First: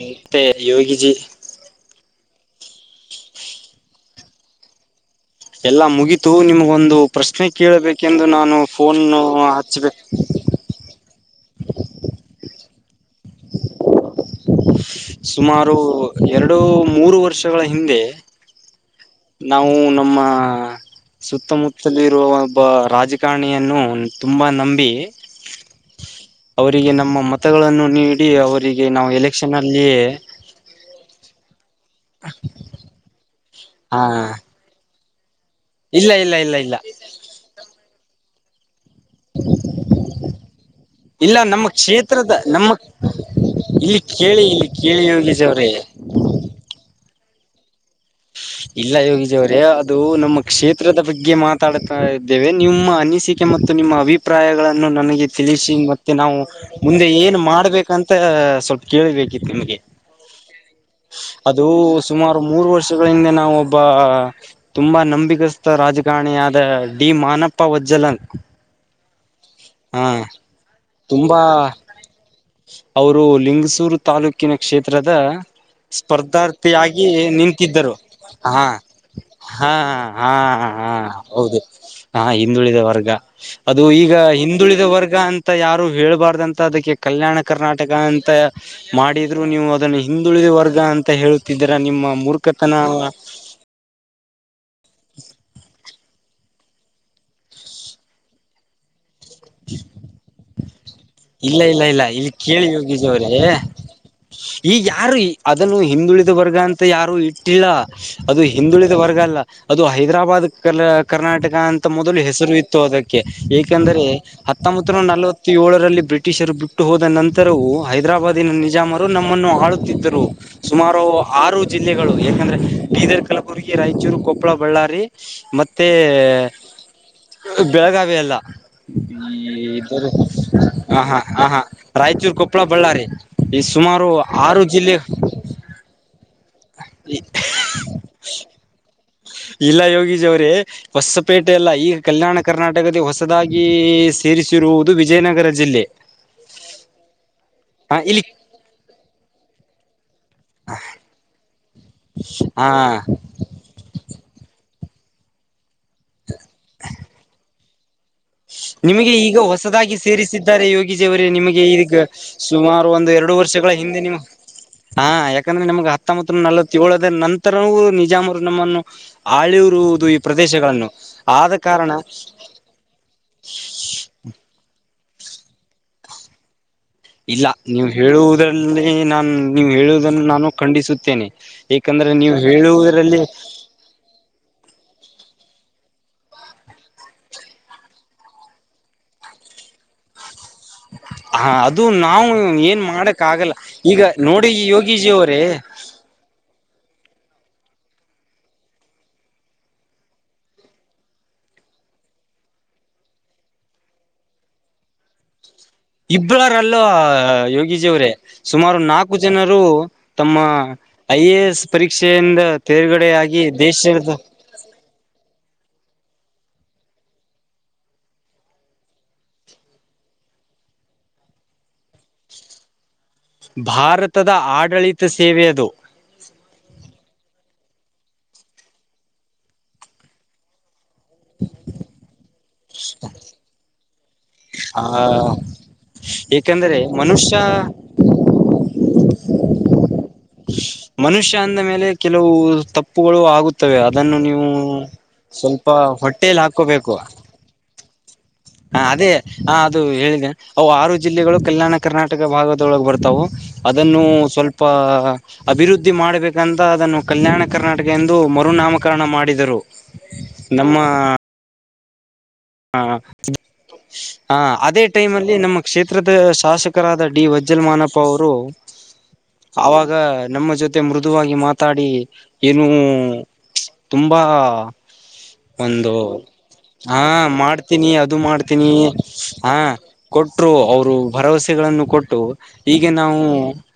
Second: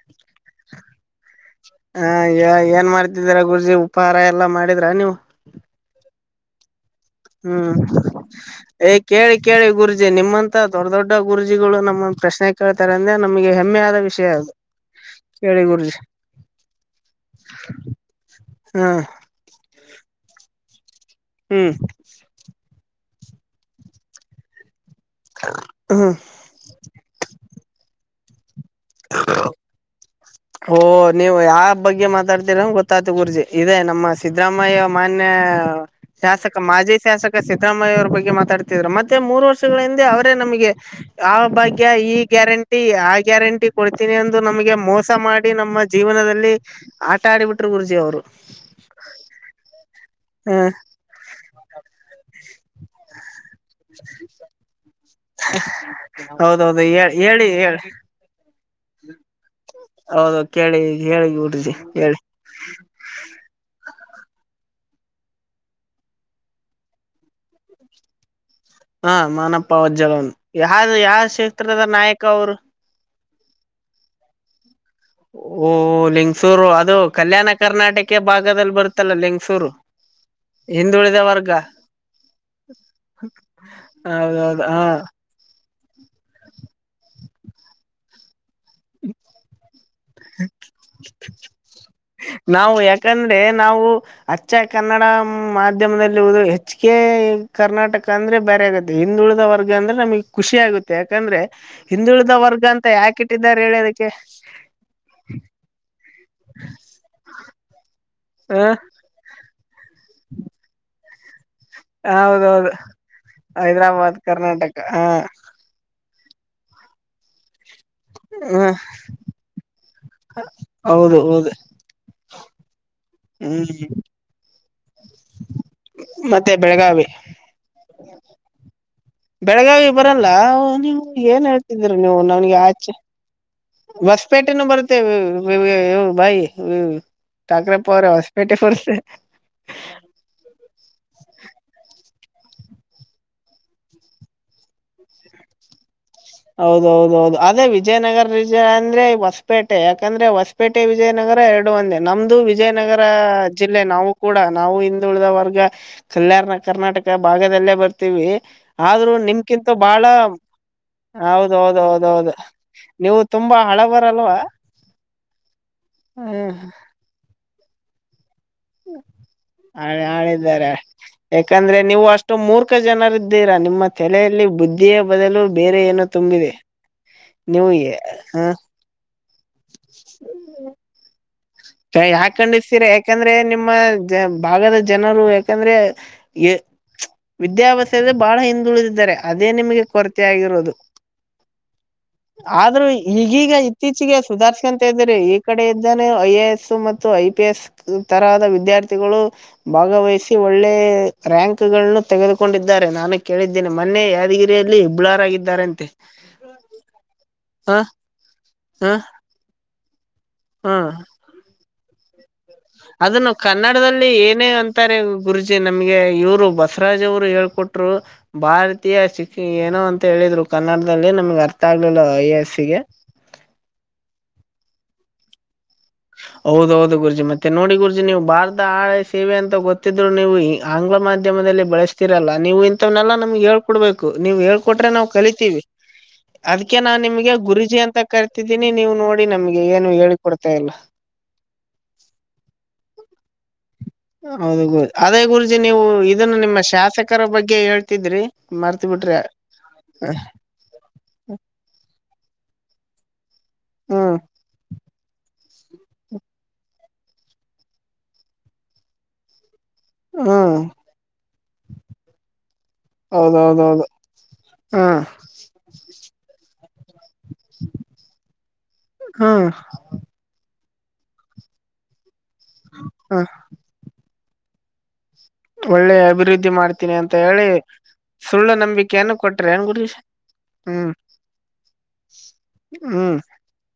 ಮತ್ತೆ ಯೋಗಿಜಿ ಹ ಏನ್ ಮಾಡ್ತಿದ್ದೀರ ಗುರೂಜಿ ಉಪಹಾರ ಎಲ್ಲಾ ಮಾಡಿದ್ರ ನೀವು. ಎಲ್ಲಾ ಮುಗಿತು ನಿಮಗೊಂದು ಪ್ರಶ್ನೆ ಹ್ಮ್ ಕೇಳಬೇಕೆಂದು ನಾನು ಏ ಫೋನ್ ಕೇಳಿ ಕೇಳಿ ಹಚ್ಚಬೆ ಗುರೂಜಿ ನಿಮ್ಮಂತ ದೊಡ್ಡ ದೊಡ್ಡ ಗುರೂಜಿಗಳು ನಮ್ಮನ್ನ ಪ್ರಶ್ನೆ ಕೇಳ್ತಾರೆ ಅಂದ್ರೆ ನಮಗೆ ಹೆಮ್ಮೆ ಆದ ವಿಷಯ ಅದು. ಕೇಳಿ ಸುಮಾರು ಗುರುಜಿ ಎರಡು ಮೂರು ವರ್ಷಗಳ ಹಿಂದೆ. ಹ್ಮ್ ನಾವು ನಮ್ಮ ಹ್ಮ್ ಸುತ್ತಮುತ್ತಲಿ ಇರುವ ಒಬ್ಬ ರಾಜಕಾರಣಿಯನ್ನು ತುಂಬ ನಂಬಿ. ಹ್ಮ್ ಅವರಿಗೆ ನಮ್ಮ ಮತಗಳನ್ನು ನೀಡಿ ಅವರಿಗೆ ನಾವು ಎಲೆಕ್ಷನ್ ಅಲ್ಲಿ. ಓ ನೀವು ಯಾವ ಬಗ್ಗೆ ಮಾತಾಡ್ತಿರ ಅಂತ ಗೊತ್ತಾಯ್ತು ಗುರೂಜಿ ಇದೇ ಹಾ ನಮ್ಮ ಸಿದ್ದರಾಮಯ್ಯ ಮಾನ್ಯ ಇಲ್ಲ ಇಲ್ಲ ಇಲ್ಲ ಶಾಸಕ ಇಲ್ಲ ಮಾಜಿ ಶಾಸಕ ಸಿದ್ದರಾಮಯ್ಯ ಅವರ ಬಗ್ಗೆ ಮಾತಾಡ್ತಿದ್ರ ಮತ್ತ್ ತ್ತೆ ಮೂರು ವರ್ಷಗಳ ಹಿಂದೆ ಅವರೇ ನಮಗೆ ಆ ಇಲ್ಲ ನಮ್ಮ ಭಾಗ್ಯ ಈ ಕ್ಷೇತ್ರದ ನಮ್ಮ ಗ್ಯಾರಂಟಿ ಆ ಗ್ಯಾರಂಟಿ ಇಲ್ಲಿ ಕೊಡ್ತೀನಿ ಅಂದು ಕೇಳಿ ಇಲ್ಲಿ ನಮಗೆ ಕೇಳಿ ಮೋಸ ಯೋಗೀಶ್ ಮಾಡಿ ಅವ್ರೇ ನಮ್ಮ ಜೀವನದಲ್ಲಿ ಆಟ ಆಡಿಬಿಟ್ರು ಗುರೂಜಿ ಅವರು. ಇಲ್ಲ ಯೋಗೀಜಿ ಅವರೇ ಅದು ನಮ್ಮ ಹ ಕ್ಷೇತ್ರದ ಬಗ್ಗೆ ಮಾತ್ ಮಾತಾಡತಾ ಇದ್ದೇವೆ ನಿಮ್ಮ ಅನಿಸಿಕೆ ಮತ್ತು ನಿಮ್ಮ ಅಭಿ ಪ್ರಾಯಗಳನ್ನು ನನಗೆ ತಿಳಿಸಿ ಮತ್ತೆ ನಾವು ಹೌದೌದು ಮುಂದೆ ಹೇಳ ಏನ್ ಹೇಳಿ ಹೇಳಿ ಮಾಡ್ಬೇಕಂತ ಸ್ವಲ್ಪ ಕೇಳಿಬೇಕಿತ್ತು ನಿಮಗೆ. ಹೌದು ಕೇಳಿ ಹೇಳಿ ಅದು ಗುರೂಜಿ ಹೇಳಿ. ಸುಮಾರು ಮೂರು ವರ್ಷಗಳ ಇಂದ ನಾವು ಒಬ್ಬ ತುಂಬಾ ನಂಬಿಕಸ್ಥ ರಾಜಕಾರಣಿಯಾದ ಡಿ ಮಾನಪ್ಪ ವಜ್ಜಲನ್. ಹಾ ಮಾನಪ್ಪ ಹಾ ವಜ್ಜಲನ್ ಯಾ ಯಾವ ತುಂಬಾ ಕ್ಷೇತ್ರದ ನಾಯಕ ಅವರು. ಅವರು ಲಿಂಗಸೂರ್ ತಾಲೂಕ್ ಕ್ಕಿನ ಕ್ಷೇತ್ರದ ಓ ಲಿಂಗಸೂರು ಅದು ಸ್ಪರ್ಧಾರ್ಥಿಯಾಗಿ ಕಲ್ಯಾಣ ನಿಂತಿದ್ದರು ಕರ್ನಾಟಕ ಹ. ಭಾಗದಲ್ಲಿ ಬರುತ್ತಲ್ಲ ಲಿಂಗಸೂರು ಹಾ ಹಾ ಹಾ ಹಿಂದುಳಿದ ವರ್ಗ ಹೌದು ಹಾ ಹಿಂದುಳಿದ ವರ್ಗ ಅದು. ಈಗ ಹೌದೌದು ಹ ಹಿಂದುಳಿದ ವರ್ಗ ಅಂತ ಯಾರು ಹೇಳ್ಬಾರ್ದಂತ ಅದಕ್ಕೆ ಕಲ್ಯಾಣ ಕರ್ನಾಟಕ ಅಂತ. ಮಾಡಿದ್ರು ನೀವು ಅದನ್ನು ಹಿಂದುಳಿದ ವರ್ಗ ಅಂತ ಹೇಳುತ್ತಿದ್ದರ ನಿಮ್ಮ ಮುರ್ಖ ನಾವು ಯಾಕಂದ್ರೆ ನಾವು ಅಚ್ಚ ಕನ್ನಡ ಮಾಧ್ಯಮದಲ್ಲಿ ದು ಹೆಚ್ಚ್ ಕೆ ಕರ್ನಾಟಕ ಅಂದ್ರೆ ಬೇರೆ ಆಗುತ್ತೆ ಹಿಂದುಳಿದ ವರ್ಗ ಅಂದ್ರೆ ನಮಗೆ ಖುಷಿ ಆಗುತ್ತ್ ತ್ತೆ ಯಾಕಂದ್ರೆ ಇಲ್ಲ ಇಲ್ಲ ಇಲ್ಲ ಹಿಂದುಳಿದ ಇಲ್ಲಿ ವರ್ಗ ಕೇಳಿ ಅಂತ ಯೋಗೀಶ್ ಯಾಕ ಅವ್ರೇ ಇಟ್ಟಿದ್ದಾರೆ ಹೇಳು ಅದಕ್ಕೆ. ಈಗ ಯಾರು ಅದನ್ನು ಹಿಂದುಳಿದ ವರ್ಗ ಅಂತ ಯಾರು ಇಟ್ಟಿಲ್ಲ ಅದು ಹ ಹಿಂದುಳಿದ ವರ್ಗ ಅಲ್ಲ. ಅದು ಹೈದರಾಬಾದ್ ಕಲ ಕರ್ನಾಟಕ ಅಂತ ಮೊದಲು ಹೆಸರು ಹೌದೌದು ಇತ್ತು ಅದಕ್ಕೆ ಏಕಂದರೆೆ. ಹೈದ್ರಾಬಾದ್ ಕರ್ನಾಟಕ ಹತ್ತೊಂಬತ್ತು ಹ ನಲವತ್ತು ಏಳರಲ್ಲಿ ಬ್ರಿಟಿಷರು ಬಿಟ್ಟು ಹೋದ ನಂತರವೂ ಹೈದರಾಬಾದಿನ ಹ ನಿಜಾಮರು ನಮ್ಮನ್ನು ಆಳುತ್ತಿದ್ [unintelligible] ಸುಮಾರು ಹೌದು ಹೌದು ಆರು ಜಿಲ್ಲೆಗಳು ಯಾಕಂದ್ರೆ ಬೀದರ್ ಕಲಬುರಗಿ ಹ್ಮ್ ರಾಯಚೂರು ಕೊ ಪ್ಪಳ ಬಳ್ಳಾರಿ ಮತ್ ಮತ್ತೆ ಬೆಳಗಾವಿ. ಬೆಳಗಾವಿ ಅಲ್ಲ ಈ ಇ ಬೆಳಗಾವಿ ಇದದು ಬರಲ್ಲ ನೀವು ಹಾ ಹಾ ಏನ್ ಹಾ ಹಾ ಹೇಳ್ತಿದೀರಿ ನೀವು ರಾಯಚೂರು ನನ್ಗೆ ಕೊಪ್ಪಳ ಆಚೆ ಬಳ್ಳಾರಿ ಈ ಸುಮಾರು ಆರು ಜಿಲ್ಲೆ [unintelligible] ಬಾಯ್ ಹು ಠಾಕ್ರೆಪ್ಪ ಅವರೆ ಹೊಸಪೇಟೆ ಪರ್ಸ ಇಲ್ಲ ಯೋಗಿಶ್ ಅವ್ರೇ ಹೊಸಪೇಟೆ ಅಲ್ಲ ಈಗ ಕಲ್ಯಾಣ ಕರ್ನಾಟಕದ ಹೊಸದಾಗಿ ಸೇರಿಸಿರುವುದು ವಿಜಯನಗರ ಜಿಲ್ಲೆ. ಹೌದು ಹೌದು ಹೌದು ಅದೇ ಹ ಇಲ್ಲಿ ವಿಜಯನಗರವಿಜಯ ಅಂದ್ರೆ ಹೊಸಪೇಟೆ ಯಾಕಂದ್ರೆ ಹೊಸ ಪೇಟೆ ವಿಜಯನಗರ ಎರಡು ಒಂದೇ ನಮ್ದು ಹಾ ವಿಜಯನಗರ ಜಿಲ್ಲೆ ನಾವು ಕೂಡ ನಾವು ಹಿಂದುಳಿದ ವರ್ಗ ಕಲ್ಯಾಣ ಕರ್ನಾಟಕ ಭಾಗದಲ್ಲೇ ಬರ್ ನಿಮಗೆ ಈಗ ಹೊಸದಾಗಿ ಸೇರಿಸಿದ್ದಾರೆ ಯೋಗಿ ಶ್ ಅವರೆ ನಿಮಗೆ ಈಗ ಹೌದೌದೌದೌದು ಸುಮಾರು ಒಂದು ನೀವು ಎರಡು ತುಂಬಾ ವರ್ಷಗಳ ಹಿಂದೆ ನಿಮ್ಮ ಹಳಬರಲ್ವಾ ಹಾ ಯಾಕಂದ್ರ ನಮಗ ಹತ್ತೋಂಬತ್ತುನೂರಾ ಹ್ಮ್ ನಲ್ವತ್ತೇಳರ ನಂತರವೂ ನಿಜಾಮ ನಮ್ಮನ್ನು ಹಳೆ ಆಳಿರುವುದು ಈ ಆಳಿದ್ದಾರೆ ಪ್ರದೇಶಗಳನ್ನು ಆದ ಕಾರಣ ಎಷ್ಟು ಜನರು ಇದ್ದೀರಾ ನಿಮ್ಮ ತಲೆಯಲ್ಲಿ ಬುದ್ಧಿಯ ಬದಲು ಬೇರೆ ಏನೋ ತುಂಬಿದೆ. ಇಲ್ಲ ನೀವು ಹ ಹೇಳುವುದಲ್ಲಿ ನಾನ ನೀವು ಹೇಳುವುದನ್ನು ನಾನು ಖಂಡಿಸುತ್ತೇನೆ. ಎಕಂದ್ರೆ ನೀವು ಹೇಳುವುದ್ರಲ್ಲಿ ನಮ್ಮ ಜ ಭಾಗದ ಜನರು ಯಾಕಂದ್ರೆ ಯ ವಿದ್ಯಾಭ್ಯಾಸದಲ್ಲಿ ಬಹಳ ಹಿಂದುಳಿದಿದ್ದಾರೆ ಅದೇ ನಿಮಗೆ ಕೊರತೆ ಆಗಿರೋದು. ಹ ಅದು ನಾವು ಏನ್ ಆದ್ರೂ ಮಾಡಕ್ ಆಗಲ್ಲ ಈಗೀಗ ಈಗ ಇತ್ತೀಚಿಗೆ ನೋಡಿ ಸುಧಾರಸ್ಕಂತ ಯೋಗೀಜಿ ಇದ್ದಾರೆ ಈ ಅವರೇ ಕಡೆ [unintelligible] ಮುಂಜಾನೆ ಐ ಎ ಎಸ್ ಮತ್ತು ಐ ಪಿ ಎಸ್ ಈ ತರಹದ ವಿದ್ಯಾರ್ಥಿಗಳು ಭಾಗವಹಿಸಿ ಒಳ್ಳೆ ರ‌್ಯಾಂಕಗಳನ್ನು ತೆಗೆದುಕೊಂಡಿದ್ದಾರೆ ನಾನು ಕೇಳಿದ್ [unintelligible] ಮೊನ್ನೆ ಯಾದಗಿರಿಯಲ್ಲಿ ಇಬ್ಬಳಾರಾಗಿದ್ದಾರೆ ಅಂತೆ. ಇಬ್ಬಳಾರಲ್ಲ ಯೋಗಿಜಿ ಅವ್ರೇ ಸುಮಾರು ಹ ನಾಲ್ಕು ಜನರು ತಮ್ಮ ಹ ಐ ಎ ಎಸ್ ಪರೀಕ್ಷೆಯಿಂದ ಅದನ್ನು ನಾವು ತೇರ್ಗಡೆಯಾಗಿ ಕನ್ನಡದಲ್ಲಿ ದೇಶದ ಏನೇ ಅಂತ ಅಂತಾರೆ ಗುರುಜಿ ನಮಗೆ ಇವರು ಬಸವರಾಜ್ ಅವರು ಹೇಳಕೊಟ್ರು. ಭಾರತೀಯ ಶಿಕ್ ಏನೋ ಅಂತ ಹೇಳಿದ್ರು ಕನ್ನಡದಲ್ಲಿ ನಮ್ಗೆ ಅರ್ಥ ಆಗ್ಲಿಲ್ಲ ಐ ಎ ಎಸ್ ಗೆ. ಭಾರತದ ಆಡಳಿತ ಸೇವೆೆ ಅದು. ಹೌದೌದು ಗುರೂಜಿ ಮತ್ತೆ ನೋಡಿ ಗುರೂಜಿ ನೀವು ಭಾರತ ಹಳೆ ಸೇವೆ ಅಂತ ಗೊತ್ತಿದ್ರು ನೀವು ಈ ಆಂಗ್ಲ ಮಾಧ್ಯಮದಲ್ಲಿ ಬಳಸ್ತಿರಲ್ಲಾ ನೀವು ಇಂತಹವ್ನೆಲ್ಲ ನಮ್ಗೆ ಹೇಳ ಕೊಡ್ಬೇಕು ನೀವು ಆ ಹೇಳ್ಕೊಟ್ರೆ ನಾವು ಕಲಿತೀವಿ ಅದಕ್ಕೆ ಏಕೆಂದರೆ ನಾನ್ ನಿಮಗೆ ಮನುಷ್ಯ ಗುರೂಜಿ ಅಂತ ಕರ್ತಿದ್ದೀನಿ ನೀವು ನೋಡಿ ನಮ್ಗೆ ಏನು ಹೇಳಿಕೊಡ್ತಾ ಇಲ್ಲ. ಮನುಷ್ಯ ಅಂದ ಮೇಲೆ ಕೆಲವು ತಪ್ಪುಗಳು ಆಗುತ್ತ ತ್ತವೆ ಅದನ್ನು ನೀವು ಹೌದು ಗು ಅದೇ ಗುರುಜಿ ಸ್ವಲ್ಪ ನೀವು ಇದನ್ನ ಹೊಟ್ಟೇೆಯಲ್ಲಿ ನಿಮ್ಮ ಹಾಕೋಬೇಕು. [unintelligible] ಬಗ್ಗೆ ಹೇಳ್ತಿದ್ರಿ. ಹಾ ಮರ್ತ್ ಅದೇ ಬಿಟ್ರಿ ಹ ಅದು ಹೇಳಿದ? ಅವು ಆರು ಜಿಲ್ಲೆಗಳು ಕಲ್ಯಾಣ ಕರ್ನಾಟಕ ಭಾಗದೊಳಗ ಬರ್ತಾವು ಅದನ್ನು ಹ್ಮ್ ಸ್ವಲ್ಪ ಅಭಿವೃದ್ಧಿ ಮಾಡ್ಬೇಕಂತ ಅದನ್ನು ಕಲ್ಯಾಣ ಕರ್ನಾಟಕ ಎಂದು ಮರುನಾಮಕರಣ ಮಾಡಿದರು. ಹ್ಮ್ ನಮ್ಮ ಹಾ ಹೌದೌದೌದು ಹಾ ಅದೇ ಹ್ಮ್ ಟೈಮ್ ಅಲ್ಲಿ ನಮ್ಮ ಕ್ಷೇತ್ರದ ಶಾಸಕರಾದ ಡಿ ವಜ್ಜಲ್ ಮಾನಪ್ಪ ಅವರು ಹ್ಮ್ ಆವಾಗ ಗ ನಮ್ಮ ಜೊತೆ ಮೃದುವಾಗಿ ಮಾತಾಡಿ ಏನು ಹ್ಮ್ ತುಂಬಾ ಒಂದು ಒಳ್ಳೆ ಅಭಿವೃದ್ಧಿ ಮಾಡ್ತೀನಿ ಹ. ಅಂತ ಹೇಳಿ ಮಾಡ್ತೀನಿ ಅದು ಸುಳ್ಳು ಮಾಡ್ತೀನಿ ನಂಬಿಕೆಯನ್ನು ಕೊಟ್ರಿ ಹಾ. ಏನ್ ಗುರುಜಿ [unintelligible] ಕೊಟ್ಟರು ಹ್ಮ್ ಅವರು ಭರವಸೆಗಳನ್ನು ಕೊಟ್ಟು ಹೀಗೆ ಹ್ಮ್ ನಾವು? [unintelligible]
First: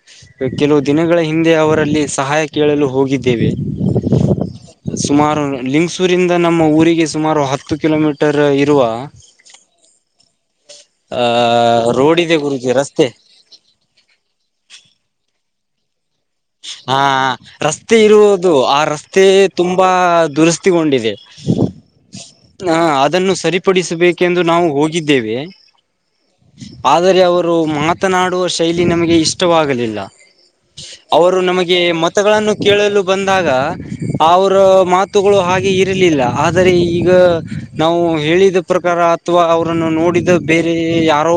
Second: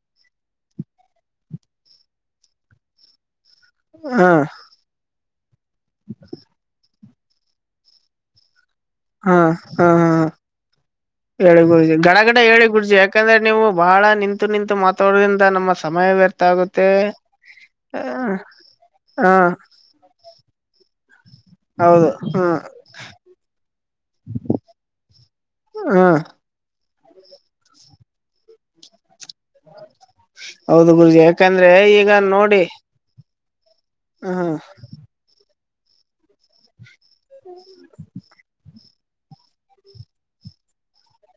ಕೆಲವು ದಿನಗಳ ಹಿಂದೆ ಅವರಲ್ಲಿ ಸಹಾಯ ಕೇಳಲು ಹೋಗಿದ್ದೇವೆ. [unintelligible] ಹಾ. [unintelligible] ಸುಮಾರು ಲಿಂಗಸೂರಿಂದ ನಮ್ಮ ಊರಿಗೆ ಸುಮಾರು ಹತ್ತು ಕಿಲೋಮೀಟರ್ ಇರುವ, [unintelligible] ಹಾ ಹಾ ಹೇಳಿ ಅಹ ಗುರೂಜಿ ಗಡ ರೋಡ್ ಗಡ ಇದೆ ಹೇಳಿ ಗುರುಜಿ ಗುರೂಜಿ ರಸ್ತೆ ಯಾಕಂದ್ರೆ, [unintelligible] ನೀವು ಬಹಳ ನಿಂತು ನಿಂತು ಮಾತಾಡೋದಿಂದ ನಮ್ಮ ಸಮಯ ವ್ಯರ್ಥ [unintelligible] ಹಾ ರಸ್ತೆ ಇರುವುದು ಆ ರಸ್ತೆ ಹ ತುಂಬಾ ದುರಸ್ತಿಗೊಂಡಿದೆ. [unintelligible] ಹೌದು? [unintelligible] ಹಾ ಅದನ್ನು ಸರಿಪಡಿಸಬೇಕೆಂದು ನಾವು ಹೋಗಿದ್ದೇವೆ. [unintelligible] [unintelligible] ಆದರೆ ಅವರು ಮಾತನಾಡುವ ಶೈಲಿ ನಮಗೆ ಇಷ್ಟವಾಗಲಿಲ್ಲ. ಹೌದು [unintelligible] ಗುರುಜಿ ಅವರು ಯಾಕಂದ್ರೆ ನಮಗೆ ಈಗ ಮತಗಳನ್ನು ನೋಡಿ ಕೇಳಲು. [unintelligible] ಬಂದಾಗ ಹ್ಮ್ ಅವರು ಮಾತುಗಳು ಹಾಗೆ ಇರಲಿಲ್ಲ. [unintelligible] ಆದರೆ ಈಗ ನಾವು ಹೇಳಿದ [unintelligible] ಪ್ರಕಾರ ಅಥವಾ ಅವರನ್ನು ನೋಡಿದ ಬೇರೆ ಯಾರೋ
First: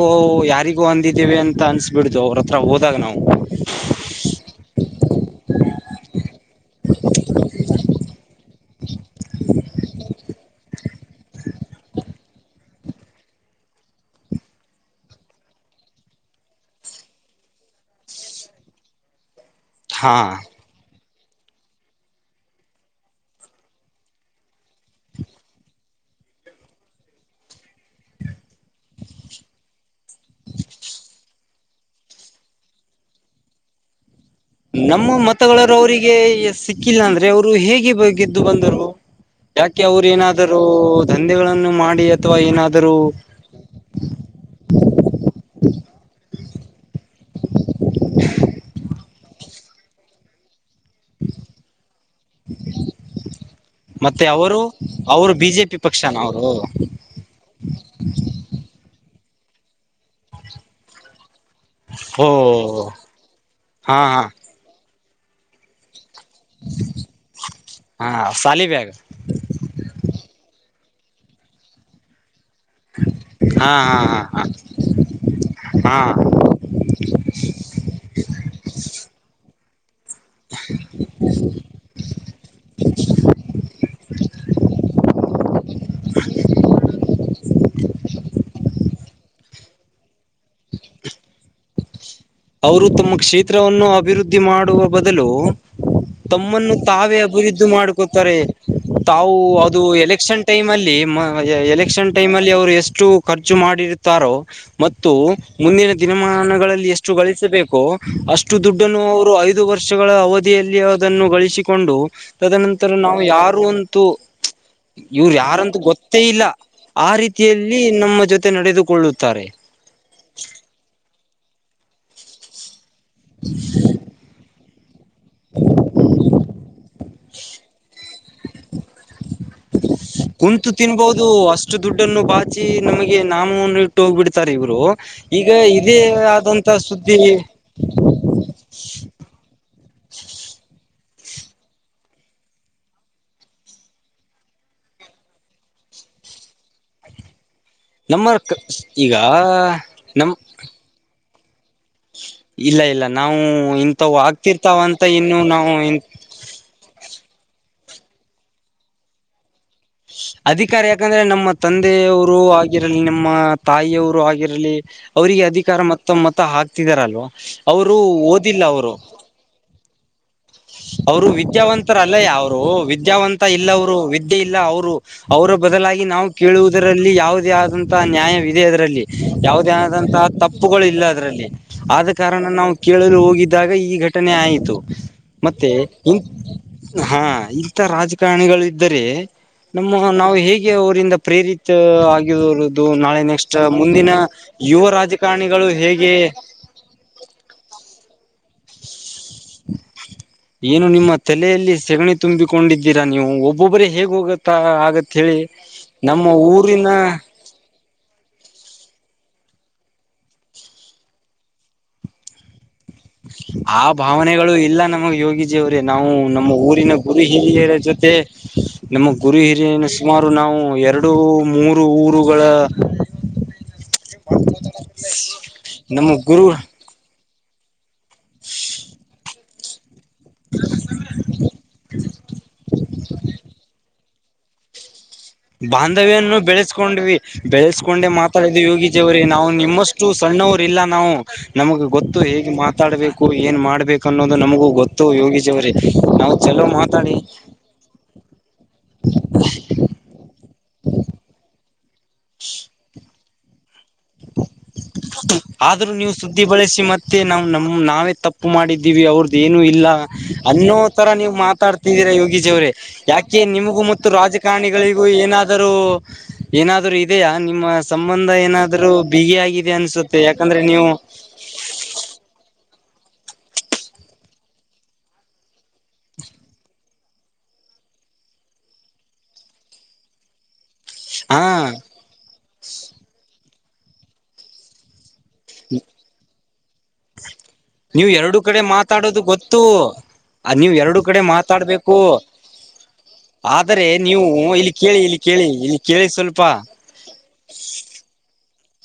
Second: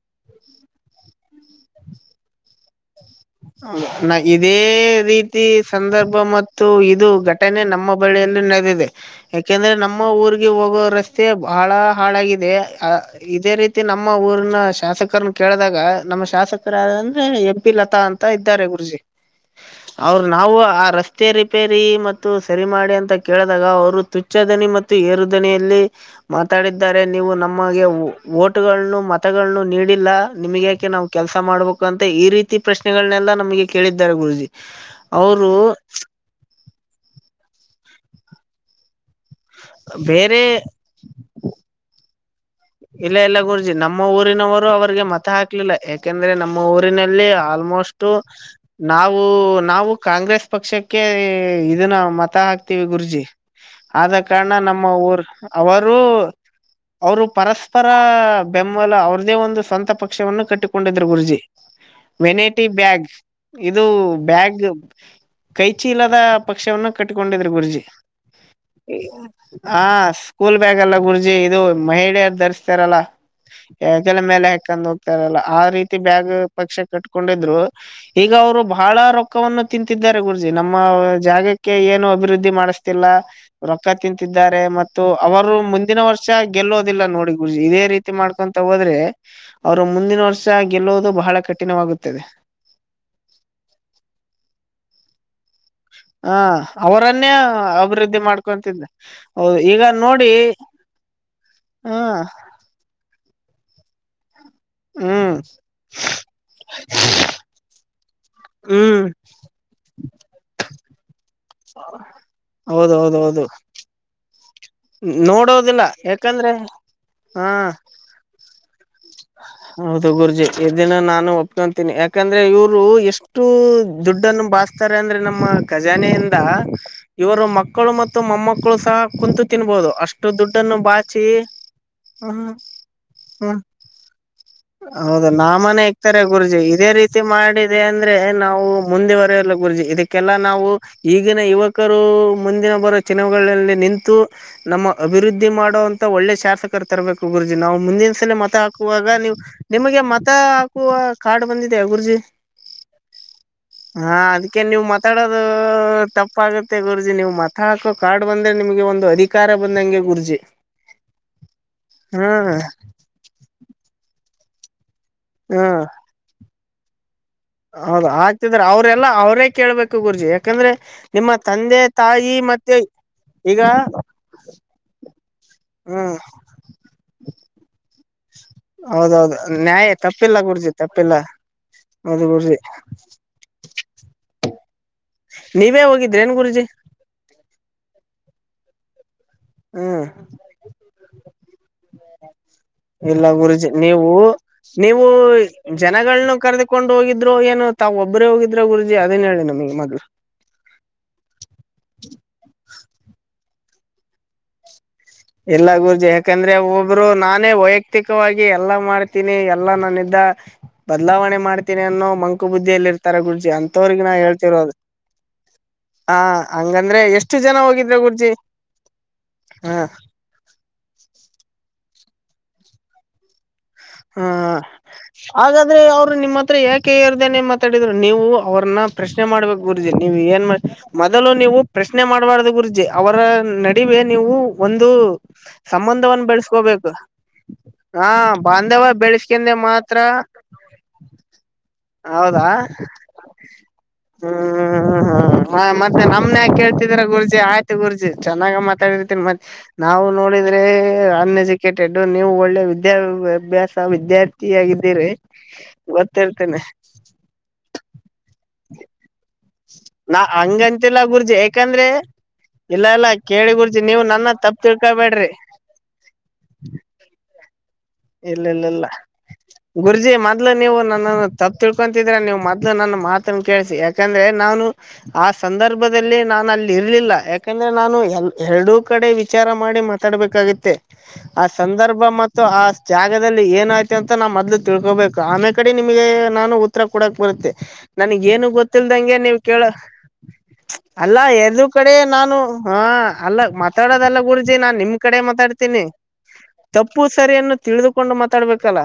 ಯಾರಿಗೂ ಅಂದಿದ್ದೇವೆ ಅಂತ ಅನ್ಸ [unintelligible] ಬಿಡ್ತು ಅವರ ಹತ್ರ ಹೋದಾಗ ನಾವು? [unintelligible] ನನಗ ಇದೇ ರೀತಿ ಸಂದರ್ಭ ಮತ್ತು ಇದು ಘಟನೆ ನಮ್ಮ [unintelligible] ಹುಬ್ಬಳ್ಳಿಯಲ್ಲಿ ನವಿದಿದೆ. [unintelligible] ಯಾಕೆಂದ್ರೆ ನಮ್ಮ ಊರಿಗೆ ಹೋಗೋ ರಸ್ತೆ ಬಾಳ ಹಾಳಾಗಿದೆ ಅ [unintelligible] ಇದೇ ರೀತಿ ನಮ್ಮ ಊರಿನ ಶಾಸಕರನ್ನ ಕೇಳಿದಾಗ ನಮ್ಮ ಶಾಸಕರ ಯಾರ್ ಅಂದ್ರೆ ಎಂ ಪಿ ಲತಾ ಅಂತ [unintelligible] ಹತ್ತಾ ಇದ್ದಾರೆ ಗುರುಜಿ ಹಾ ಅವರು ನಾವು ಆ ರಸ್ [unintelligible] ರಸ್ತೆ ರಿಪೇರಿ ಮತ್ತು ಸರಿ ಮಾಡಿ ಅಂತ ಕೇಳಿದಾಗ ಅವರು ತುಚ್ಚ ದಣಿ ಮತ್ತು ಏರು ದನಿಯಲ್ಲಿ, [unintelligible] ಮಾತಾಡಿದ್ದಾರೆ ನೀವು ನಮಗೆ ಓಟಗಳನ್ನು ಮತಗಳನ್ನು ನೀಡಿಲ್ಲ ನಿಮಗೆ ಏಕೆ ನಾವ್ [unintelligible] ಕೆಲಸ ಮಾಡಬೇಕ ಅಂತ ಈ ರೀತಿ ಪ್ರಶ್ನೆಗಳನ್ನನೆಲ್ಲಾ ನಮಗೆ ಕೇಳಿದ್ದಾರೆ ಗುರುಜಿ. [unintelligible] ನಮ್ಮ ಅವರು ಮತಗಳ ಅವ್ರರಿಗೆ ಈ ಸಿಕ್ಕಿಲ್ಲ ಅಂದ್ರೆ ಅವ್ರು ಹೇಗೆ ಭಗೀ ಗೆದ್ದು ಬಂದರು. [unintelligible] ಯಾಕೆ ಅವರು ಬೇರೆ ಏನಾದರೂ ದಂಧೆಗಳನ್ನು ಮಾಡಿ [unintelligible] ಏನಾದರೂ ಇಲ್ಲೇ ಎಲ್ಲಾ ಕೂರಿ [unintelligible] ನಮ್ಮ ಊರಿನವರು ಅವ್ರಿಗೆ ಮತ ಹಾಕಲ್ಲಿಲ್ಲ ಏಕೆಂದ್ರೆ ನಮ್ಮ ಊರಿನಲ್ಲಿ ಆಲ್ಮೋಸ್ಟ್ [unintelligible] ನಾವು ನಾವು ಕಾಂಗ್ರೆಸ್ ಪಕ್ಷಕ್ಕೆ ಇದನ್ನ ಮತ್ [unintelligible] ಮತ ಹಾಕ್ತಿವಿ ಗುರೂಜಿ ಆದ ಮತ್ತೆ ಕಾರಣ ಅವರು ನಮ್ಮ ಊರ್ ಅವರು ಬಿಜೆಪಿ ಅವರು ಪಕ್ಷನ ಅವರು [unintelligible] ಅವರು ಪರಸ್ಪರ ಬೆಂಬಲ ಅವ್ರ್ದೇ ಒಂದು ಸ್ವಂತ ಪಕ್ಷವನ್ನು ಕಟ್ಟಿಕೊಂಡಿದ್ರು ಗುರೂಜಿ. [unintelligible] ಓ ವೆನೇಟಿ ಬ್ಯಾಗ್ ಇದು ಹಾ ಹಾ ಬ್ಯಾಗ್ [unintelligible] ಕೈಚೀಲದ ಪಕ್ಷವನ್ನು ಕಟ್ಕೊಂಡಿದ್ರರು ಗುರೂಜಿ. ಹಾ ಸಾಲಿಬ್ಯಾಗ್ [unintelligible] ಹಾ ಸ್ಕೂಲ್ ಬ್ಯಾಗ್ ಅಲ್ಲ ಗುರೂಜಿ ಇದು ಮಹಿಳೆಯರ ದರ್ [unintelligible] ಹಚ್ಚರಲ್ಲ ಹಾ ಯಂಜಲ್ ಹಾ ಹಾ ಮೇಲೆ ಹಕ್ಕೊಂಡ್ ಹೋಗ್ತಾರಲ್ಲ ಆ ಹಾ ರೀತಿ ಹಾ ಬ್ಯಾಗ್ [unintelligible] ಪಕ್ಷ ಕಟ್ಕೊಂಡಿದ್ರು ಈಗ ಅವ್ರು ಬಹಳ ರೊಕ್ಕವನ್ನ [unintelligible] ತಿಂತಿದ್ದಾರೆ ಗುರೂಜಿ ನಮ್ಮ ಜಾಗಕ್ಕೆ ಏನು ಅಭಿವೃದ್ಧಿ ಮಾಡಿಸ್ತಿಲ್ಲ ರೊಕ್ಕ ತಿಂತಿದ್ದ [unintelligible] ದ್ದಾರೆ ಮತ್ತು ಅವರು ಮುಂದಿನ ವರ್ಷ ಗೆಲ್ಲೋದಿಲ್ಲ ನೋಡ. [unintelligible] ಗುರೂಜಿ ಇದೇ ರೀತಿ ಮಾಡ್ಕೊಂತ ಹೋದರೇ? [unintelligible] ಅವರು ಮುಂದಿನ ವರ್ಷ ಗೆಲ್ಲುವುದು ಬಹಳ ಕಠಿಣವಾಗುತ್ತಿದೆ. [unintelligible] ಅವರು ತಮ್ಮ ಕ್ಷೇತ್ರವನ್ನು ಅಭಿವೃದ್ಧಿ ಮಾಡುವ ಬದಲು [unintelligible] [unintelligible] ತಮ್ಮನ್ನು ತಾವೇ ಅವರನ್ನೇ ಅಭಿವೃದ್ಧಿ ಅಭಿವೃದ್ಧಿ ಮಾಡ್ಕೊತಾರೆ ಮಾಡ್ಕೊಂತಿದ್ದ ತಾವು ಹೌದು ಅದು ಈಗ ನೋಡಿ ಎಲೆಕ್ಷನ್ ಟೈಮ್ ಅಲ್ಲಿ ಮ [unintelligible] ಹ ಎಲೆಕ್ಷನ್ ಟೈಮ್ ಅಲ್ಲಿ ಅವ್ರು ಎಷ್ಟು? [unintelligible] ಖರ್ಚು ಮಾಡಿರುತ್ತಾರೋ ಮತ್ತು ಹ್ಮ್ ಮುಂದಿನ ದಿನಮಾನಗಳಲ್ಲಿ ಎಷ್ಟ್ ಗಳಿಸಬೇಕು ಅಷ್ಟು ದುಡ್ಡನ್ನು ಹ್ಮ್ ಅವರು ಐದು ವರ್ಷಗಳ ಅವಧಿಯಲ್ಲಿ ಅದನ್ನೂ ಗಳಿಸಿ ಕೊಂಡು ತದನಂತರ ನಾವು ಹೌದೌದೌದು ಯಾರು ಅಂತೂ ಇವರು ಯಾರಂತ ನೋಡೋದಿಲ್ಲ ಗೊತ್ತೇ ಇಲ್ಲ ಯಾಕಂದ್ರೆ ಆ ಹಾ ರೀತಿಯಲ್ಲಿ ನಮ್ಮ ಜೊತೆ ನಡೆದುಕೊಳ್ಳುತ್ತಾರೆ. ಹೌದು ಗುರೂಜಿ ಇದನ್ನ ನಾನು ಒಪ್ಕೊಂತೀನಿ ಯಾಕಂದ್ರೆ ಇವರು ಎಷ್ಟು ದುಡ್ಡನ್ನು ಬಾಸ್ ತಾರೆ ಅಂದ್ರೆ ನಮ್ಮ ಖಜಾನೆಯಿಂದ ಇವರು ಮಕ್ಕಳು ಮತ್ತು ಮೊಮ್ಮಕ್ಕಳು ಸಹ ಕುಂತು ತಿನ್ಬಹುದು ಅಷ್ಟು ಕುಂತು ದುಡ್ಡನ್ನು ಬಾಚಿ ತಿನ್ಬಹುದು ಅಷ್ಟು ದುಡ್ಡನ್ನು ಬಾಚಿ ನಮಗೆ ನಾಮವನ್ನು ಇಟ್ಟು ಹೋಗ್ಬಿಡ್ತಾರೆ ಇವರು ಹೌದ ಈಗ ನಾಮನೆ ಇದೇ ಇಕ್ತಾರೆ ಗುರೂಜಿ ಆದಂತ ಇದೇ ಸುದ್ದಿ ರೀತಿ ಮಾಡ್ ಮಾಡಿದೆ ಅಂದ್ರೆ ನಾವು ಮುಂದೆವರೆಲ್ಲ ಗುರೂಜಿ ಇದಕ್ಕೆಲ್ಲಾ ನಾವು ಈಗಿನ ಯುವಕರು ಮುಂದಿನ ಬರುವೋ ಚಿನವಗಳಲ್ಲಿ ನಿಂತು ನಮ್ಮ ಅಭಿವೃದ್ಧಿ ಮಾಡೋ ಅಂತ ಒಳ್ಳೆ ಶಾಸಕರು ತರಬೇಕು ಗುರೂಜಿ ನಾವು ಮುಂದಿನ ನಮ್ಮ ಸಲ ಮತ ಹಾಕ್- ವಾಗ ಈಗ ನೀವು ನಿಮಗೆ ಮತ ನಮ್ ಹಾಕುವ ಕಾರ್ಡ ಬಂದಿದೆಯಾ ಗುರೂಜಿ. ಇಲ್ಲ ಇಲ್ಲ ನಾವು ಇಂಥವು ಹಾ ಅದಕ್ಕೆ ಆಗ್ತಿರ್ತಾವ ನೀವು ಅಂತ ಇನ್ನು ಮಾತಾಡೋದು ನಾವು ತಪ್ಪ್ ಆಗುತ್ತೆ ಗುರೂಜಿ ನೀವು ಮತ ಹಾಕೋ ಕಾರ್ಡ್ ಬಂದ್ರೆ ನಿಮಗೆ ಒಂದು ಅಧಿಕ್ ಕಾರ ಬಂದಂಗೆ ಗುರುಜಿ ಅಧಿಕಾರ ಯಾಕಂದ್ರೆ ನಮ್ಮ ಹಾ ತಂದೆಯವರು ಆಗಿರಲಿ ನಮ್ಮ ತಾಯಿಯವರು ಆಗಿರಲಿ ಅವರಿಗೆ ಅಧಿಕಾರ ಮತ್ತ ಮತ ಹಾಕ್ತಿದಾರಲ್ವ. ಹೌದು ಹಾಕ್ತಿದ್ದಾರೆ ಅವ್ರೆಲ್ಲ ಅವ್ರೇ ಕೇಳ್ಬೇಕು ಗುರೂಜಿ. ಅವರು ವಿದ್ಯಾವಂತರ ಅಲ್ಲೇ ಅವರು ಮತ್ತೆ ವಿದ್ಯಾವಂತ ಈಗ ಇಲ್ಲ ಅವರು ವಿದ್ಯೆ ಇಲ್ಲ ಅವರು. ಅವರ ಬದಲಾಗಿ ಹ್ಮ್ ನಾವು ಕೇಳುವುದರಲ್ಲಿ ಯಾವುದೇ ಅದಂತಹ ತ ನ್ಯಾಯ ಇದೆ ಅದರಲ್ಲಿ ಹೌದೌದು ಯಾವುದೇ ನ್ಯಾಯ ಆದಂತಹ ತಪ್ಪಿಲ್ಲ ಗುರ್ಜಿ ತಪ್ಪುಗಳು ಇಲ್ಲ ತಪ್ಪಿಲ್ಲ ಅದರಲ್ಲಿ ಆದ ಹೌದು ಕಾರಣ ಗುರ್ಜಿ ನಾವು ಕೇಳಲು ಹೋಗಿದ್ದಾಗ ಈ ಘಟನೆ ಆಯಿತು ಮತ್ತೆ ನೀವೇ ಈ ಹೋಗಿದ್ರಿ ಏನ್ ಗುರುಜಿ ಹಾ ಇಂತ ರಾಜಕಾರಣಿಗಳು ಇದ್ದಾರೆ ನಮ್ಮ ಹ್ಮ್ ನಾವು ಹೇಗೆ ಅವರಿಂದ ಪ್ರೇರಿತ್ ಆಗಿರುದು ನಾಳೆ ಇಲ್ಲ ನೆಕ್ಸ್ಟ್ ಗುರುಜಿ ನೀವು ಮುಂದಿನ ಯುವ ರಾಜಕಾರಣಿಗಳು ಹೇಗೆ ಕೊಂಡ್ ಹೋಗಿದ್ರು ಏನೂ ತಾವು ಒಬ್ಬರೇ ಹೋಗಿದ್ರಾ ಗುರೂಜಿ ಅದನ್ನ ಹೇಳಿ ನಮಗೆ ಮೊದಲು. ಏನು ನಿಮ್ಮ ತಲೆಯಲ್ಲಿ ಸೆಗಣಿ ತುಂಬಿಕೊಂಡಿದ್ದೀರಾ ನೀವು ಒಬ್ಬೊಬ್ಬರೇ ಹೇಗ್ ಹೋಗಕ್ಕೆ ಆಗತ್ ಹೇಳಿ ಇಲ್ಲ ಗುರೂಜಿ ನಮ್ಮ ಯಾಕಂದ್ರೆ ಊರಿನ ಒಬ್ಬೊಬ್ಬರ ನಾಕ್ ನಾನೇ ವೈಯಕ್ತಿಕವಾಗಿ ಎಲ್ಲಾ ಮಾಡ್ತೀನಿ ಎಲ್ಲಾ ನಾನಿದ ಬದಲಾವಣೆ ಮಾಡ್ತೀನಿ ಅನ್ನೋ ಮಂಕ್ ಆ ಭಾವನೆಗಳು ಹೇಳ್ತಿರೋದು ಇಲ್ಲ ನಮಗೆ ಯೋಗಿಜಿಯವ್ರೇ ನಾವು ಹ ನಮ್ಮ ಊರಿನ ಹಂಗಂದ್ರೆ ಗುರು ಎಷ್ಟು ಜನ ಹಿರಿಯರ ಜ್ ಹೋಗಿದ್ರ ಜೊತೆ ಗುರ್ಜಿ ನಮ್ಮ ಗುರು ಹ ಹಿರಿಯನ ಸುಮಾರ್ ರು ನಾವು ಎರಡು ಮೂರು ಊರುಗಳ ಹಾ ಹಾಗಾದ್ರೆ ನಮ್ಮ ಅವರು ನಿಮ್ಮ ಗುರು ಹತ್ರ ಯಾಕ್ ಕೆ ಎರದನೆ ಮಾತಾಡಿದ್ರು ನೀವು ಅವ್ರನ್ನ ಪ್ರಶ್ನೆ ಮಾಡ್ಬೇಕ್ ಗುರೂಜಿ ನೀವು ಏನ್ ಮೊದಲು ನೀವು ಪ್ರಶ್ನೆ ಮಾಡಬಾರದ್ದು ಗುರೂಜಿ ಅವರ ನಡುವೆ ನೀವು ಒಂದು ಸಂಬಂಧವನ್ನು ಬಾಂಧವ್ಯನ್ನು ಬೆಳೆಸ್ಕೋಬೇಕು ಬೆಳೆಸ್ಕೊಂಡ್ವಿ ಬೆಳೆಸ್ಕೊಂಡೆ ಹಾ ಮಾತಾಡಿದ್ ಬಾಂಧವ ಯೋಗಿಜಿವ್ರೇ ನಾವು ಬೆಳೆಸ್ಕಂದೆ ಮಾತ್ರ ನಿಮ್ಮಷ್ಟು ಸಣ್ಣವರು ಇಲ್ಲ ನಾವು ನಮಗೆ ಗೊತ್ತು ಹೌದಾ ಹೇಗೆ ಮಾತಾಡ್ಬೇಕ್ ಕು ಏನ್ ಮಾಡ್ಬೇಕು ಅನ್ನೋದು ನಮಗೂ ಗೊತ್ತು ಹ್ಮ್ ಯೋಗೀಜಿ ಹ ಅವ್ರೇ ಮತ್ತೆ ನಮ್ನ ನಾವ್ ಯಾಕ ಚಲೋ ಕೇಳ್ತಿದೀರ ಮಾತಾಡಿ ಗುರ್ಜಿ ಆಯ್ತು ಗುರೂಜಿ ಚೆನ್ನಾಗೆ ಮಾತಾಡಿರ್ತೀನಿ ಮತ್ತ್ ನಾವು ನೋಡಿದ್ರೆ ಅನ್ ಎಜೂ ಕೇಟೆಡೂ ನೀವು ಒಳ್ಳೆ ವಿದ್ಯಾಭ್ಯಾಸ್ ಆದ್ರೂ ನೀವು ಸುದ್ದಿ ಗೊತ್ತಿರ್ತೇನೆ ಬಳಸಿ ಮತ್ತೆ ನಾವು ನಮ್ ನಾವೇ ತಪ್ಪ್ ಪ್ಪು ಮಾಡಿದ್ದೀವಿ ಅವ್ರದ್ದೂ ಏನು ಇಲ್ಲ ನಾ ಅನ್ನೋ ಹಂಗಂತಿಲ್ಲ ತರ ನೀವು ಗುರ್ಜಿ ಯಾಕಂದ್ರೆ ಮಾತಾಡ್ತಿದ್ದೀರಾ ಯೋಗಿಜಿ ಅವ್ರೇ ಇಲ್ಲ ಇಲ್ಲ ಯಾಕ್ [unintelligible] ಕೇಳಿ ನಿಮಗೂ ಗುರ್ಜಿ ನೀವು ಮತ್ತು ನನ್ನ ತಪ್ಪ ರಾಜಕಾರಣಿಗಳಿಗೂ ತಿಳ್ಕೊಬೇಡ್ರಿ ಏನಾದ ರೂ ಏನಾದರೂ ಇದೆಯಾ ನಿಮ್ಮ ಸಂಬಂಧ ಇಲ್ಲ ಇಲ್ಲ ಏನಾದ್ರೂ ಇಲ್ಲ ಆದ್ರು ಬಿಗಿ ಆಗಿದೆ ಗುರುಜಿ ಅನ್ಸುತ್ತೆ ಮೊದ್ಲು ಯಾಕಂದ್ರೆ ನೀವು ನನ್ನನ್ನು ತಪ್ಪ ತಿಳ್ಕೊತಿದ್ರೆ ನೀವು ಮೊದ್ಲು ನನ್ನ ಮಾತನ್ನು ಕೇಳಿಸಿ ಯಾಕಂದ್ರೆ ನಾನು ಆ ಸಂದರ್ಭ [unintelligible] ನಾ ಅಲ್ಲಿ ಇರ್ಲಿಲ್ಲ ಯಾಕಂದ್ರೆ ನಾನು ಎ ಎರಡೂ ಕಡೆ ವಿಚಾರ ಮಾಡಿ ಮಾತಾಡ್ಬೇಕಾಗತ್ತೆ ಆ ಹಾ ಸಂದರ್ಭ ಮತ್ತು ಆ ಜಾಗದಲ್ಲಿ ಏನಾಯ್ತಿತ ಅಂತ ನಾ ಮೊದ್ಲು ತಿಳ್ಕೋಬೇಕು ಆಮೆ ಕಡೆ ನಿಮಗೆ ನಾನು ಉತ್ತರ ಕೊಡಕ್ ಬರುತ್ತೆ ನೀವು ನನಗ ಎರಡು ಏನು ಕಡೆ ಗೊತ್ತಿಲ್ದಂಗೆ ಮಾತಾಡೋದು ನೀವ್ ಗೊತ್ತು ಕೇಳ ನೀವು ಎರಡು ಅಲ್ಲ ಕಡೆ ಎಡು ಕಡೆ ಮಾತಾಡ್ಬೇಕು ನಾನು ಹಾ ಅಲ್ಲ ಆದರೆ ಮಾತಾಡೋದಲ್ಲಾ ನೀವು ಗುರುಜಿ ಇಲ್ಲಿ ನಾನ್ ನಿಮ್ ಕೇಳಿ ಕಡೆ ಇಲ್ಲಿ ಕೇಳಿ ಮಾತಾಡ್ತ ಇಲ್ಲಿ ಕೇಳಿ ಸ್ವಲ್ಪ ತಪ್ಪು ಸರಿಯನ್ನು ತಿಳಿದುಕೊಂಡು ಮಾತಾಡ್ಬೇಕಲ್ಲಾ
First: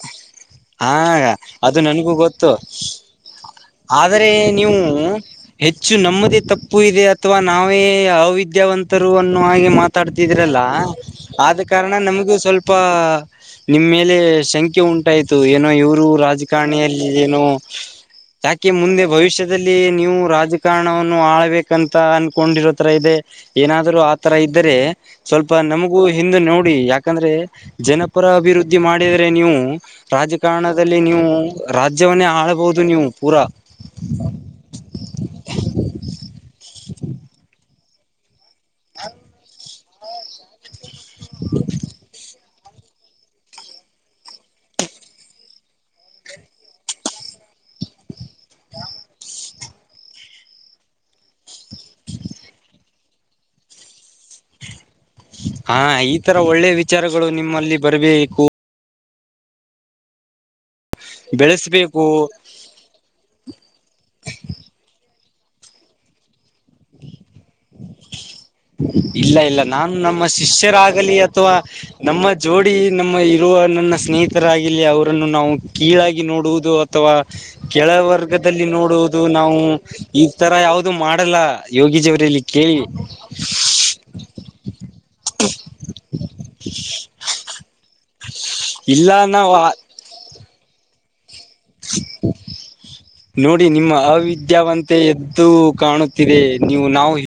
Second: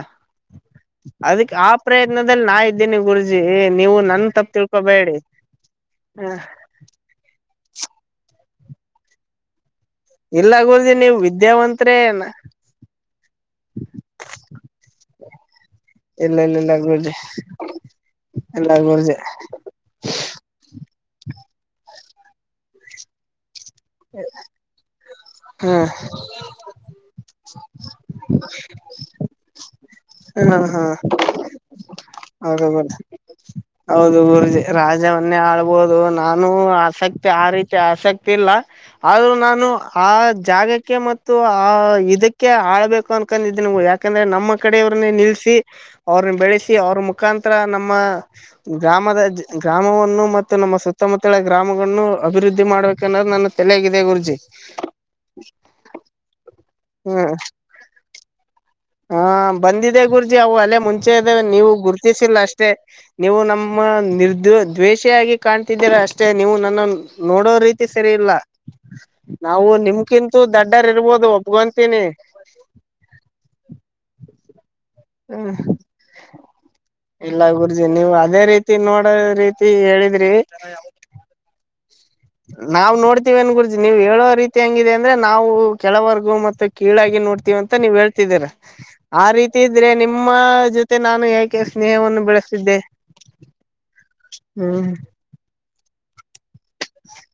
ಹಾ ಅದಕ್ ಆ ಅದು ನನ್ಗೂ ಪ್ರಯತ್ನದಲ್ಲಿ ಗೊತ್ತು ನಾ ಇದ್ದೇನಿ ಗುರುಜಿ ನೀವು ನನ್ ಆದರೆ ತಪ್ಪು ನೀವು ತಿಳ್ಕೊಬೇಡಿ ಹೆಚ್ಚು ಹ ನಮ್ಮದೇ ತಪ್ಪು ಇದೆ ಅಥವಾ ನಾವೇ ಅವಿದ್ಯಾವಂತರು ಅನ್ನು ಹಾಗೆ ಮಾತ್ ಇಲ್ಲ ತಡ್ತಿದ್ರಲ್ಲಾ ಗುರುಜಿ ನೀವು ಆದ ಕಾರಣ ವಿದ್ಯಾವಂತ್ರೆ ನಮಗೂ ಸ್ವಲ್ಪಾ ನಿಮ್ಮೇಲೆ ಸಂಖೆ ಉಂಟಾಯ್ತು ಏನೋ ಇವರ ನಿವು ಇಲ್ಲ ಇಲ್ಲ ಇಲ್ಲ ರಾಜಕಾರಣಿಯಲ್ಲಿ ಗುರುಜಿ ಏನು ಯಾಕೆ ಇಲ್ಲ ಮುಂದೆ ಗುರುಜಿ ಭವಿಷ್ಯ [unintelligible] ನೀವು ರಾಜಕಾರಣವನ್ನು ಆಳ್ಬೇಕಂತ ಅನ್ಕೊಂಡಿರೋ ತರಾ ಇದೆ ಏನಾದ ಆ ತರಾ ಇದ್ದರೆ ಸ್ವಲ್ಪ ಹ್ಮ್ ನಮಗೂ ಹಿಂದೆ ನೋಡಿ ಯಾಕಂದ್ರೆ ಜನಪರ ಅಭಿವೃದ್ಧಿ ಮಾಡಿದ್ರೆ ನೀವು ಹ್ಮ್ ಹ್ಮ್ ರಾಜಕಾರಣದಲ್ಲಿ ನೀವು ರಾಜ್ಯವನ್ನೇ ಹೌದು ಆಳ್ಬಹುದು ಗುರುಜಿ ನೀವು ಪೂರಾ. ಹೌದು ಗುರುಜಿ ರಾಜವನ್ನೇ ಆಳ್ಬೋದು ನಾನು ಆಸಕ್ತಿ ಆ ರೀತಿ ಆಸಕ್ತಿ ಇಲ್ಲಾ. ಆದ್ರೂ ನಾನು ಆ ಜಾಗಕ್ಕೆ ಮತ್ತು ಆ ಇದಕ್ಕೆ ಅಕ್ ಆಳ್ಬೇಕು ಅನ್ಕೊಂಡಿದ್ದಿನಿ ಯಾಕಂದ್ರೆ ನಮ್ಮ ಕಡೆ ಇವ್ರನ್ನೇ ನಿಲ್ಸಿ ಅವ್ರನ್ನ ಬೆಳೆಸಿ ಅವ್ರ ಮುಖಾಂತರ ನಮ್ಮ ಗ್ರಾಮದ ಗ್ರಾಮವನ್ನು ಮತ್ತು ನಮ್ಮ ಸುತ್ ಸತ್ತಮುತ್ತಲ ಗ್ರಾಮಗಳನ್ನು ಅಭಿವೃದ್ದಿ ಮಾಡ್ಬೇಕು ಅನ್ನೋದ್ ನನ್ನ ತಲೆಯಾಗ ಇದೆ ಗುರುಜಿ ಹಾ ಈ ತರಾ ಒಳ್ಳೆ ವಿಚಾರಗಳು ಹ್ಮ್ ನಿಮ್ಮಲ್ಲಿ ಬರಬೇಕು ಹಾ ಬಂದಿದೆ ಗುರುಜಿ ಅವು ಅಲ್ಲೇ ಮುಂಚೆ ನೀವು ಬೆಳೆಸ್ಬೇಕು ಗುರ್ತಿಸಿಲ್ಲಾ ಅಷ್ಟೇ ಮ ನೀವು ನಮ್ಮ ನಿರ್ದ ದ್ವೇಷಿಯಾಗಿ ಕಾಣ್ತಿದ್ದೀರಾ ಅಷ್ಟ ಅಷ್ ನೀವು ನನ್ನ ನೋಡೋ ರೀತಿ ಸರಿ ಇಲ್ಲಾ ಇಲ್ಲ ಇಲ್ಲ ನಾವು ನಾನು ನಮ್ಮ ನಿಮ್ಕಿಂತೂ ದೊಡ್ಡರ್ ಶಿಷ್ಯರಾಗಲಿ ಇರ್ಬೋದು ಅಥವಾ ಒಪ್ಕೊಂತೀನಿ ನಮ್ಮ ಜೋಡಿ ನಮ್ಮ ಇರುವ ನನ್ನ ಸ್ನೇಹಿತರಾಗಿಲಿ ಅವರನ್ನು ಹ್ಮ ನಾವು ಕೀಳಾಗಿ ನೋಡುವುದು ಅಥವಾ ಇಲ್ಲ ಗುರ್ಜಿ ಕೆಳ ನೀವು ಅದೇ ವರ್ಗದಲ್ಲಿ ರೀತಿ ನೋಡೋ ನೋಡುವುದು ನಾವು ರೀತಿ ಈ ಹೇಳಿದ್ರಿ ತರಾ ಯಾವುದು ಮಾಡಲ್ಲಾ ಯೋಗಜಿ ಅವರಲ್ಲಿ ನಾವ್ ನೋಡತ್ ಎನ್ ಗುರುಜಿ ನೀವು ಹೇಳೋ ರೀತಿ ಹೆಂಗಿದೆ ಅಂದ್ರೆ ನಾವು ಕೆಳ ವರ್ಗವೂ ಮತ್ತೆ ಕೀಳಾಗಿ ನೋಡ್ತೀವಿ ಅಂತ ನೀವು ಹೇಳ್ ಇಲ್ಲ ಆ ನಾವು ರೀತಿ ಇದ್ರೆ ನಿಮ್ಮ ಜೊತೆ ನಾನು ಯಾಕೆ ಸ್ನೇಹವನ್ನು ಬೆಳೆಸ್ತಿದ್ದೆ ನೋಡಿ ನಿಮ್ಮ ಹ್ಮ್ ಅವಿದ್ಯಾವಂತೆ ಎದ್ದು ಕಾಣುತ್ತಿದೆ ನೀವು ನಾವು